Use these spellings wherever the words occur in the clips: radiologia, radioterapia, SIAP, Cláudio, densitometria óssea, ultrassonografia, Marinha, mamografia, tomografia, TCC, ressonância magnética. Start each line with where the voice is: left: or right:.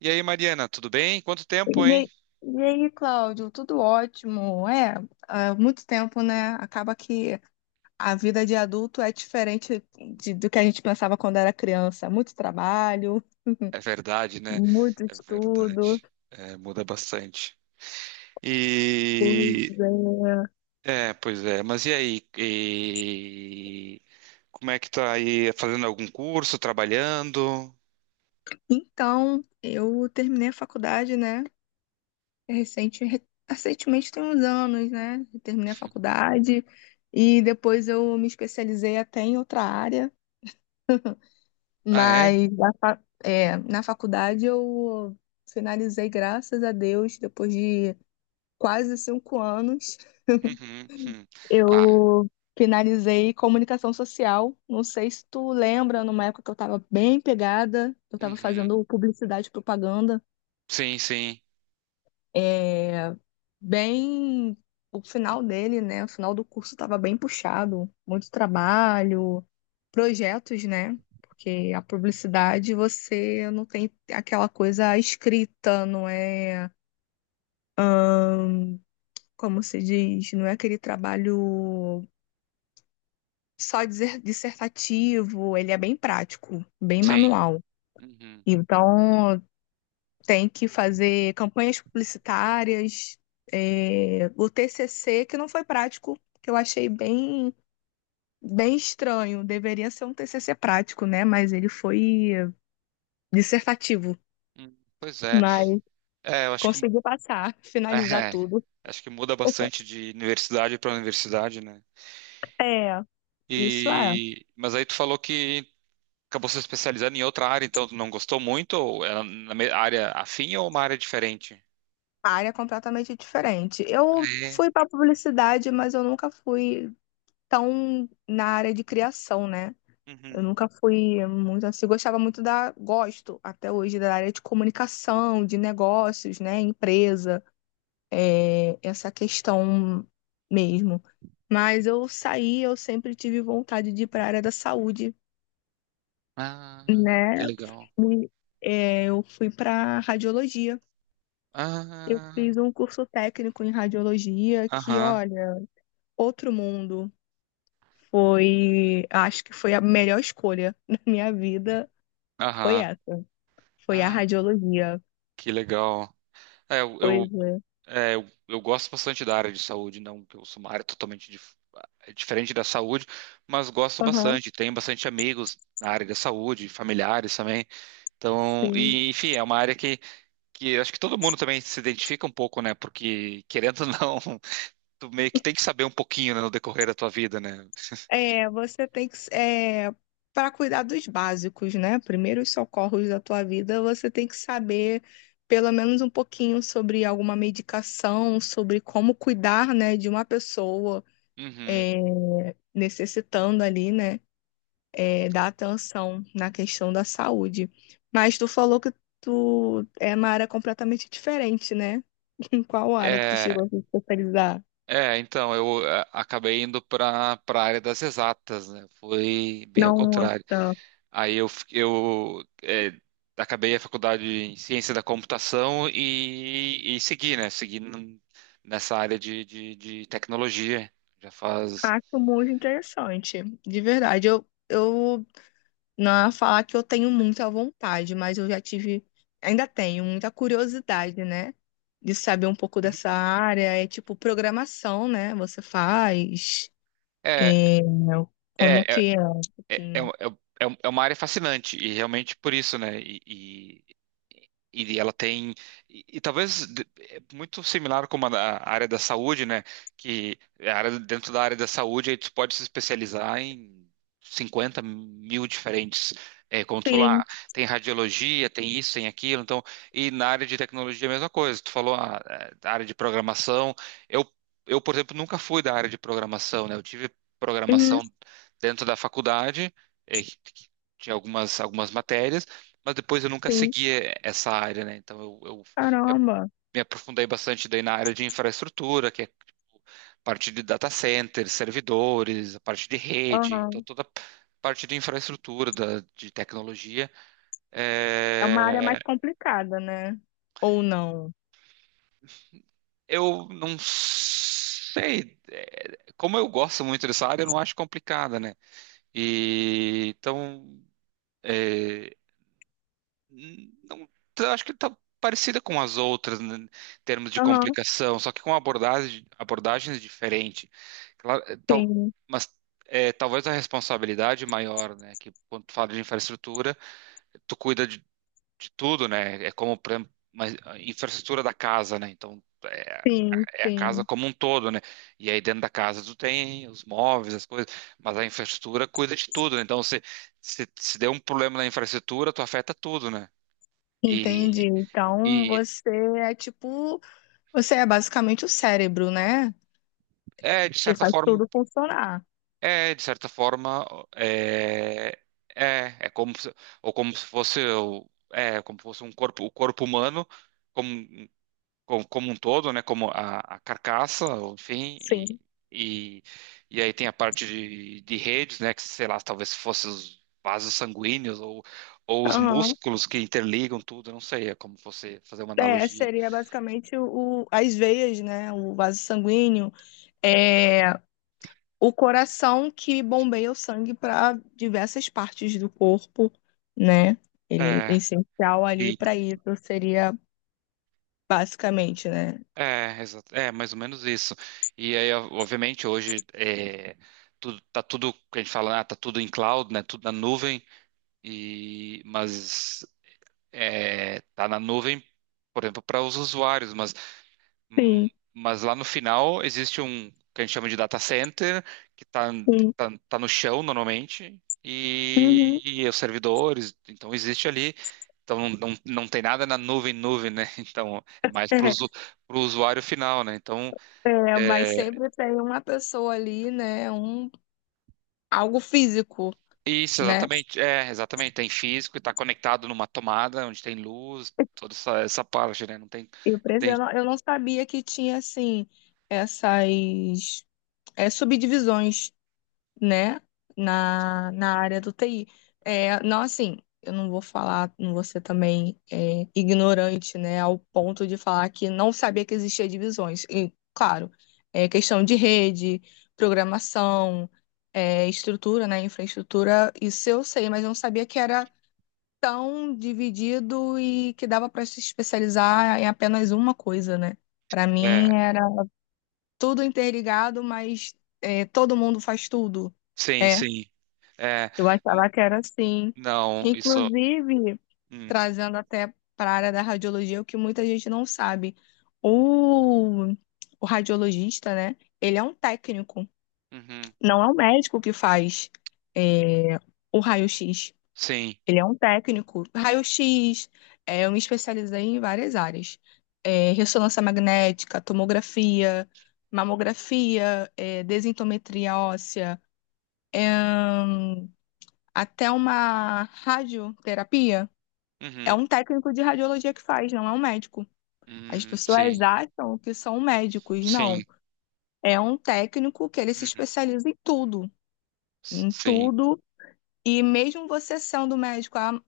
right: E aí, Mariana, tudo bem? Quanto tempo,
left: E
right: hein?
left: aí, e aí, Cláudio, tudo ótimo. É, há muito tempo, né? Acaba que a vida de adulto é diferente do que a gente pensava quando era criança. Muito trabalho,
right: É verdade, né?
left: muito
right: É
left: estudo.
right: verdade. É, muda bastante. E
left: Pois é.
right: é, pois é. Mas e aí? Como é que tá aí? Fazendo algum curso? Trabalhando?
left: Então, eu terminei a faculdade, né? Recente, re- recentemente tem uns anos, né? Eu terminei a faculdade e depois eu me especializei até em outra área.
right: Ah, é?
left: Mas na faculdade eu finalizei, graças a Deus, depois de quase 5 anos,
right: Uhum, uhum. Ah,
left: eu finalizei comunicação social. Não sei se tu lembra, numa época que eu estava bem pegada, eu estava
right: uhum.
left: fazendo publicidade e propaganda.
right: Sim, sim,
left: É, bem. O final dele, né? O final do curso estava bem puxado. Muito trabalho, projetos, né? Porque a publicidade você não tem aquela coisa escrita, não é. Como se diz? Não é aquele trabalho dissertativo, ele é bem prático, bem
right: sim.
left: manual.
right: Uhum.
left: Então, tem que fazer campanhas publicitárias, é, o TCC, que não foi prático, que eu achei bem. Bem estranho. Deveria ser um TCC prático, né? Mas ele foi dissertativo.
right: Pois é.
left: Mas
right: É, eu acho que
left: consegui passar, finalizar
right: é,
left: tudo.
right: acho que muda bastante de universidade para universidade, né?
left: É, isso é.
right: E mas aí tu falou que acabou se especializando em outra área, então tu não gostou muito? Ou é na área afim ou uma área diferente?
left: A área é completamente diferente.
right: Ah,
left: Eu
right: é?
left: fui para publicidade, mas eu nunca fui tão na área de criação, né? Eu
right: Uhum.
left: nunca fui muito assim, gostava muito da, gosto até hoje da área de comunicação, de negócios, né, empresa. Essa questão mesmo. Mas eu saí, eu sempre tive vontade de ir para a área da saúde,
right: Ah, que
left: né?
right: legal.
left: Fui- eu fui para radiologia. Eu
right: Ah,
left: fiz um curso técnico em radiologia que,
right: aham,
left: olha, outro mundo. Foi, acho que foi a melhor escolha da minha vida, foi
right: aham.
left: essa. Foi a
right: Ah,
left: radiologia.
right: que legal. É, eu,
left: Pois
right: eu,
left: é.
right: eu gosto bastante da área de saúde, não que eu sou uma área totalmente diferente da saúde, mas gosto
left: Aham.
right: bastante. Tenho bastante amigos na área da saúde, familiares também. Então,
left: Sim.
right: enfim, é uma área que acho que todo mundo também se identifica um pouco, né? Porque, querendo ou não, tu meio que tem que saber um pouquinho, né, no decorrer da tua vida, né?
left: É, você tem que, para cuidar dos básicos, né? Primeiros socorros da tua vida, você tem que saber pelo menos um pouquinho sobre alguma medicação, sobre como cuidar, né, de uma pessoa
right: Uhum.
left: é, necessitando ali, né, da atenção na questão da saúde. Mas tu falou que tu é uma área completamente diferente, né? Em qual área que tu
right: É,
left: chegou a se especializar?
right: então, eu acabei indo para a área das exatas, né? Foi bem ao contrário.
left: Nossa.
right: Aí eu acabei a faculdade em ciência da computação e segui, né? Segui nessa área de tecnologia. Já faz.
left: Acho muito interessante, de verdade. Eu não ia falar que eu tenho muita vontade, mas eu já tive, ainda tenho muita curiosidade, né? De saber um pouco dessa área. É tipo programação, né? Você faz,
right: É,
left: é, como
right: é, é,
left: que é um
right: é, é,
left: pouquinho.
right: um- é um- é uma área fascinante e realmente por isso, né? E ela tem, e talvez muito similar como a área da saúde, né? Que é a área, dentro da área da saúde, aí tu pode se especializar em 50 mil diferentes. É, como tu falou, ah,
left: Sim,
right: tem radiologia, tem isso, tem aquilo. Então, e na área de tecnologia é a mesma coisa. Tu falou a área de programação. Eu, eu, por exemplo, nunca fui da área de programação, né? Eu tive
left: uhum,
right: programação dentro da faculdade, que tinha algumas matérias mas depois eu nunca
left: sim.
right: segui essa área, né? Então eu me
left: Caramba.
right: me aprofundei bastante daí na área de infraestrutura, que é tipo, parte de data centers, servidores, a parte de rede, então
left: Aham.
right: toda a parte de infraestrutura, de tecnologia.
left: É uma área
right: É,
left: mais complicada, né? Ou não?
right: eu não sei, como eu gosto muito dessa área, eu não acho complicada, né? E então, eh, não, eu acho que está parecida com as outras, né, em termos de
left: Aham,
right: complicação, só que com abordagens diferentes. Claro, é, tal,
left: sim,
right: mas talvez a responsabilidade maior, né? Que quando tu fala de infraestrutura, tu cuida de tudo, né? É como, por exemplo, uma infraestrutura da casa, né? Então,
left: sim,
right: é a casa
left: sim.
right: como um todo, né? E aí dentro da casa tu tem os móveis, as coisas, mas a infraestrutura cuida de tudo, né? Então, se der um problema na infraestrutura, tu afeta tudo, né?
left: Entendi.
right: E,
left: Então
right: e
left: você é tipo. Você é basicamente o cérebro, né?
right: é, de
left: Que
right: certa
left: faz
right: forma,
left: tudo funcionar.
right: de certa forma, é, é como se, ou como se fosse, o- é, como se fosse um corpo, o corpo humano como, como um todo, né, como a carcaça, ou enfim,
left: Sim.
right: e, e aí tem a parte de redes, né, que sei lá, talvez fosse os vasos sanguíneos ou os
left: Aham.
right: músculos que interligam tudo, eu não sei, é como você fazer uma
left: É,
right: analogia.
left: seria basicamente as veias, né? O vaso sanguíneo, é o coração que bombeia o sangue para diversas partes do corpo, né? Ele é
right: É,
left: essencial ali para isso, seria basicamente, né?
right: É, exato. É, mais ou menos isso. E aí, ó, obviamente, hoje tá tudo, que a gente fala, ah, tá tudo em cloud, né? Tudo na nuvem, mas tá na nuvem, por exemplo, para os usuários, hum,
left: Sim,
right: mas lá no final existe um que a gente chama de data center, que tá,
left: sim.
right: tá, tá no chão normalmente, e,
left: Uhum.
right: e os servidores, então existe ali. Então não, não, não tem nada na nuvem, nuvem, né? Então é mais para
left: É,
right: o usuário final, né? Então.
left: é,
right: é,
left: mas sempre tem uma pessoa ali, né? Um, algo físico,
right: Isso,
left: né?
right: exatamente. É, exatamente. Tem físico e está conectado numa tomada onde tem luz, toda essa parte, né? Não tem,
left: E o preço,
right: tem.
left: eu não sabia que tinha, assim, essas subdivisões, né, na, na área do TI. É, não, assim, eu não vou falar, não vou ser também ignorante, né, ao ponto de falar que não sabia que existia divisões. E, claro, é questão de rede, programação, estrutura, né, infraestrutura, isso eu sei, mas eu não sabia que era tão dividido e que dava para se especializar em apenas uma coisa, né? Para mim
right: É,
left: era tudo interligado, mas é, todo mundo faz tudo.
right: sim,
left: É,
right: sim. É,
left: eu
right: n-
left: achava que era assim.
right: não, isso.
left: Inclusive,
right: Hum,
left: trazendo até para a área da radiologia, o que muita gente não sabe, o, o radiologista, né? Ele é um técnico,
right: uhum,
left: não é o médico que faz é, o raio-x.
right: sim.
left: Ele é um técnico. Raio-X, eu me especializei em várias áreas. É, ressonância magnética, tomografia, mamografia, desintometria óssea, é, hum, até uma radioterapia. É
right: Uhum,
left: um técnico de radiologia que faz, não é um médico. As
right: uhum,
left: pessoas
right: sim.
left: acham que são médicos,
right: Sim.
left: não. É um técnico que ele se
right: Uhum,
left: especializa em tudo, em
right: sim.
left: tudo. E mesmo você sendo médico, ah,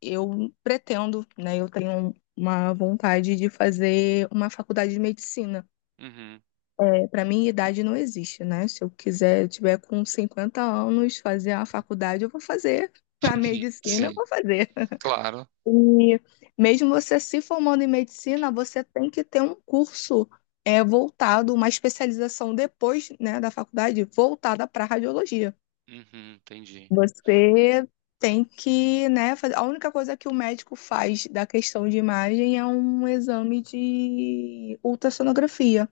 left: eu pretendo, né? Eu tenho uma vontade de fazer uma faculdade de medicina.
right: Uhum,
left: É, para mim, idade não existe, né? Se eu quiser, eu tiver com 50 anos, fazer a faculdade, eu vou fazer. A medicina, eu
right: sim.
left: vou fazer.
right: Claro.
left: E mesmo você se formando em medicina, você tem que ter um curso uma especialização depois, né, da faculdade, voltada para radiologia.
right: Uhum, entendi,
left: Você tem que, né, fazer. A única coisa que o médico faz da questão de imagem é um exame de ultrassonografia.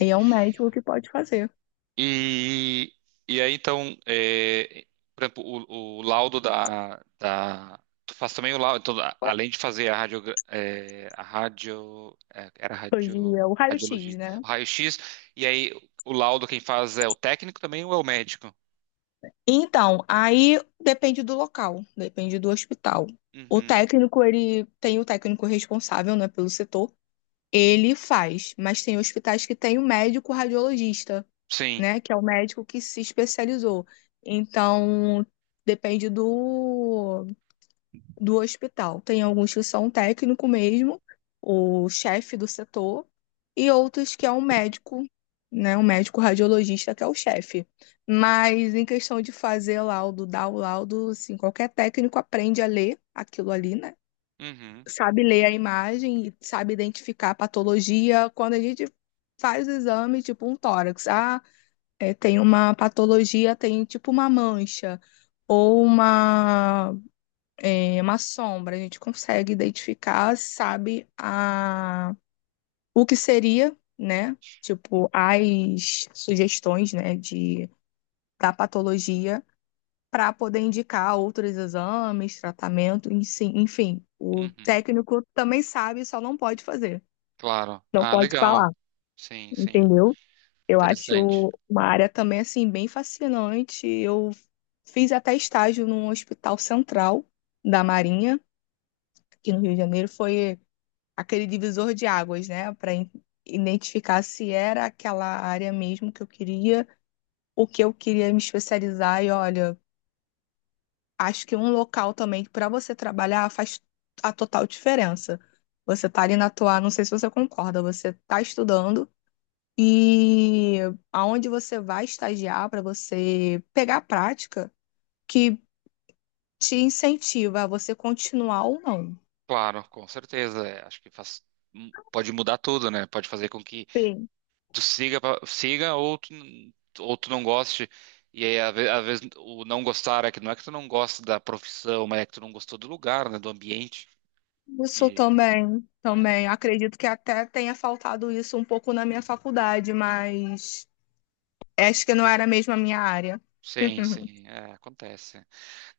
left: E é um médico que pode fazer.
right: E, e aí, então, por exemplo, o laudo da. Tu faz também o laudo. Então, além de fazer a radio, é, era
left: Hoje
right: radio,
left: é o raio-x,
right: radiologia,
left: né?
right: o raio-x, e aí o laudo quem faz é o técnico também ou é o médico?
left: Então, aí depende do local, depende do hospital. O
right: Uhum.
left: técnico, ele tem o técnico responsável, né, pelo setor. Ele faz, mas tem hospitais que tem o médico radiologista,
right: Sim.
left: né, que é o médico que se especializou. Então, depende do do hospital. Tem alguns que são técnico mesmo, o chefe do setor, e outros que é um médico, né, um médico radiologista que é o chefe. Mas em questão de fazer laudo, dar o laudo, assim, qualquer técnico aprende a ler aquilo ali, né?
right: Uhum.
left: Sabe ler a imagem e sabe identificar a patologia. Quando a gente faz o exame, tipo um tórax, tem uma patologia, tem tipo uma mancha ou uma sombra, a gente consegue identificar, sabe a, o que seria, né? Tipo, as sugestões, né, de, da patologia para poder indicar outros exames, tratamento, enfim, o
right: Uhum.
left: técnico também sabe, só não pode fazer,
right: Claro.
left: não
right: Ah,
left: pode
right: legal.
left: falar,
right: Sim, sim.
left: entendeu? Eu
right: Interessante.
left: acho uma área também, assim, bem fascinante. Eu fiz até estágio num hospital central da Marinha, aqui no Rio de Janeiro. Foi aquele divisor de águas, né, para identificar se era aquela área mesmo que eu queria, o que eu queria me especializar e olha, acho que um local também para você trabalhar faz a total diferença. Você tá ali na tua, não sei se você concorda, você tá estudando e aonde você vai estagiar para você pegar a prática que te incentiva a você continuar ou não.
right: Claro, com certeza. Acho que faz, pode mudar tudo, né? Pode fazer com que tu siga ou tu não goste. E aí, às vezes, o não gostar é que não é que tu não gosta da profissão, mas é que tu não gostou do lugar, né, do ambiente.
left: Isso
right: E,
left: também,
right: é,
left: também. Acredito que até tenha faltado isso um pouco na minha faculdade, mas acho que não era mesmo a minha área.
right: sim, sim, acontece.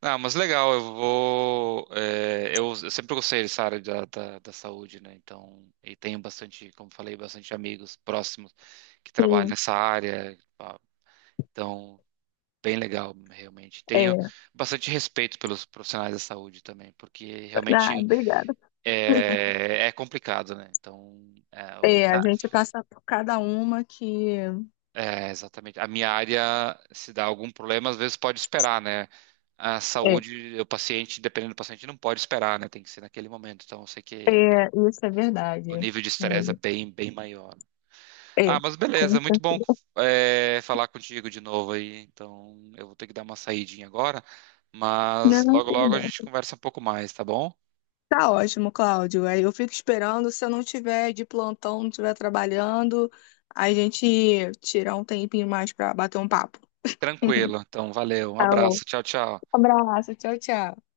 right: Não, mas legal, eu vou. Eu sempre gostei dessa área da saúde, né? Então, e tenho bastante, como falei, bastante amigos próximos que trabalham
left: Sim,
right: nessa área. Pá, então, bem legal, realmente. Tenho
left: é.
right: bastante respeito pelos profissionais da saúde também, porque
left: Ah,
right: realmente
left: obrigada.
right: é complicado, né? Então, é, o-
left: É, a
right: Ah,
left: gente passa por cada uma que.
right: é, exatamente. A minha área, se dá algum problema, às vezes pode esperar, né? A
left: É,
right: saúde, o paciente, dependendo do paciente, não pode esperar, né? Tem que ser naquele momento. Então, eu sei que
left: é, isso é
right: o
left: verdade.
right: nível de estresse é bem, bem maior.
left: É, é.
right: Ah, mas beleza,
left: Conta.
right: muito bom, falar contigo de novo aí. Então, eu vou ter que dar uma saidinha agora, mas
left: Não,
right: logo,
left: tudo
right: logo a gente
left: bem.
right: conversa um pouco mais, tá bom?
left: Tá ótimo, Cláudio. Aí eu fico esperando. Se eu não tiver de plantão, não estiver trabalhando, a gente tira um tempinho mais para bater um papo.
right: Tranquilo. Então, valeu. Um
left: Tá.
right: abraço. Tchau, tchau.
left: Abraço, tchau, tchau.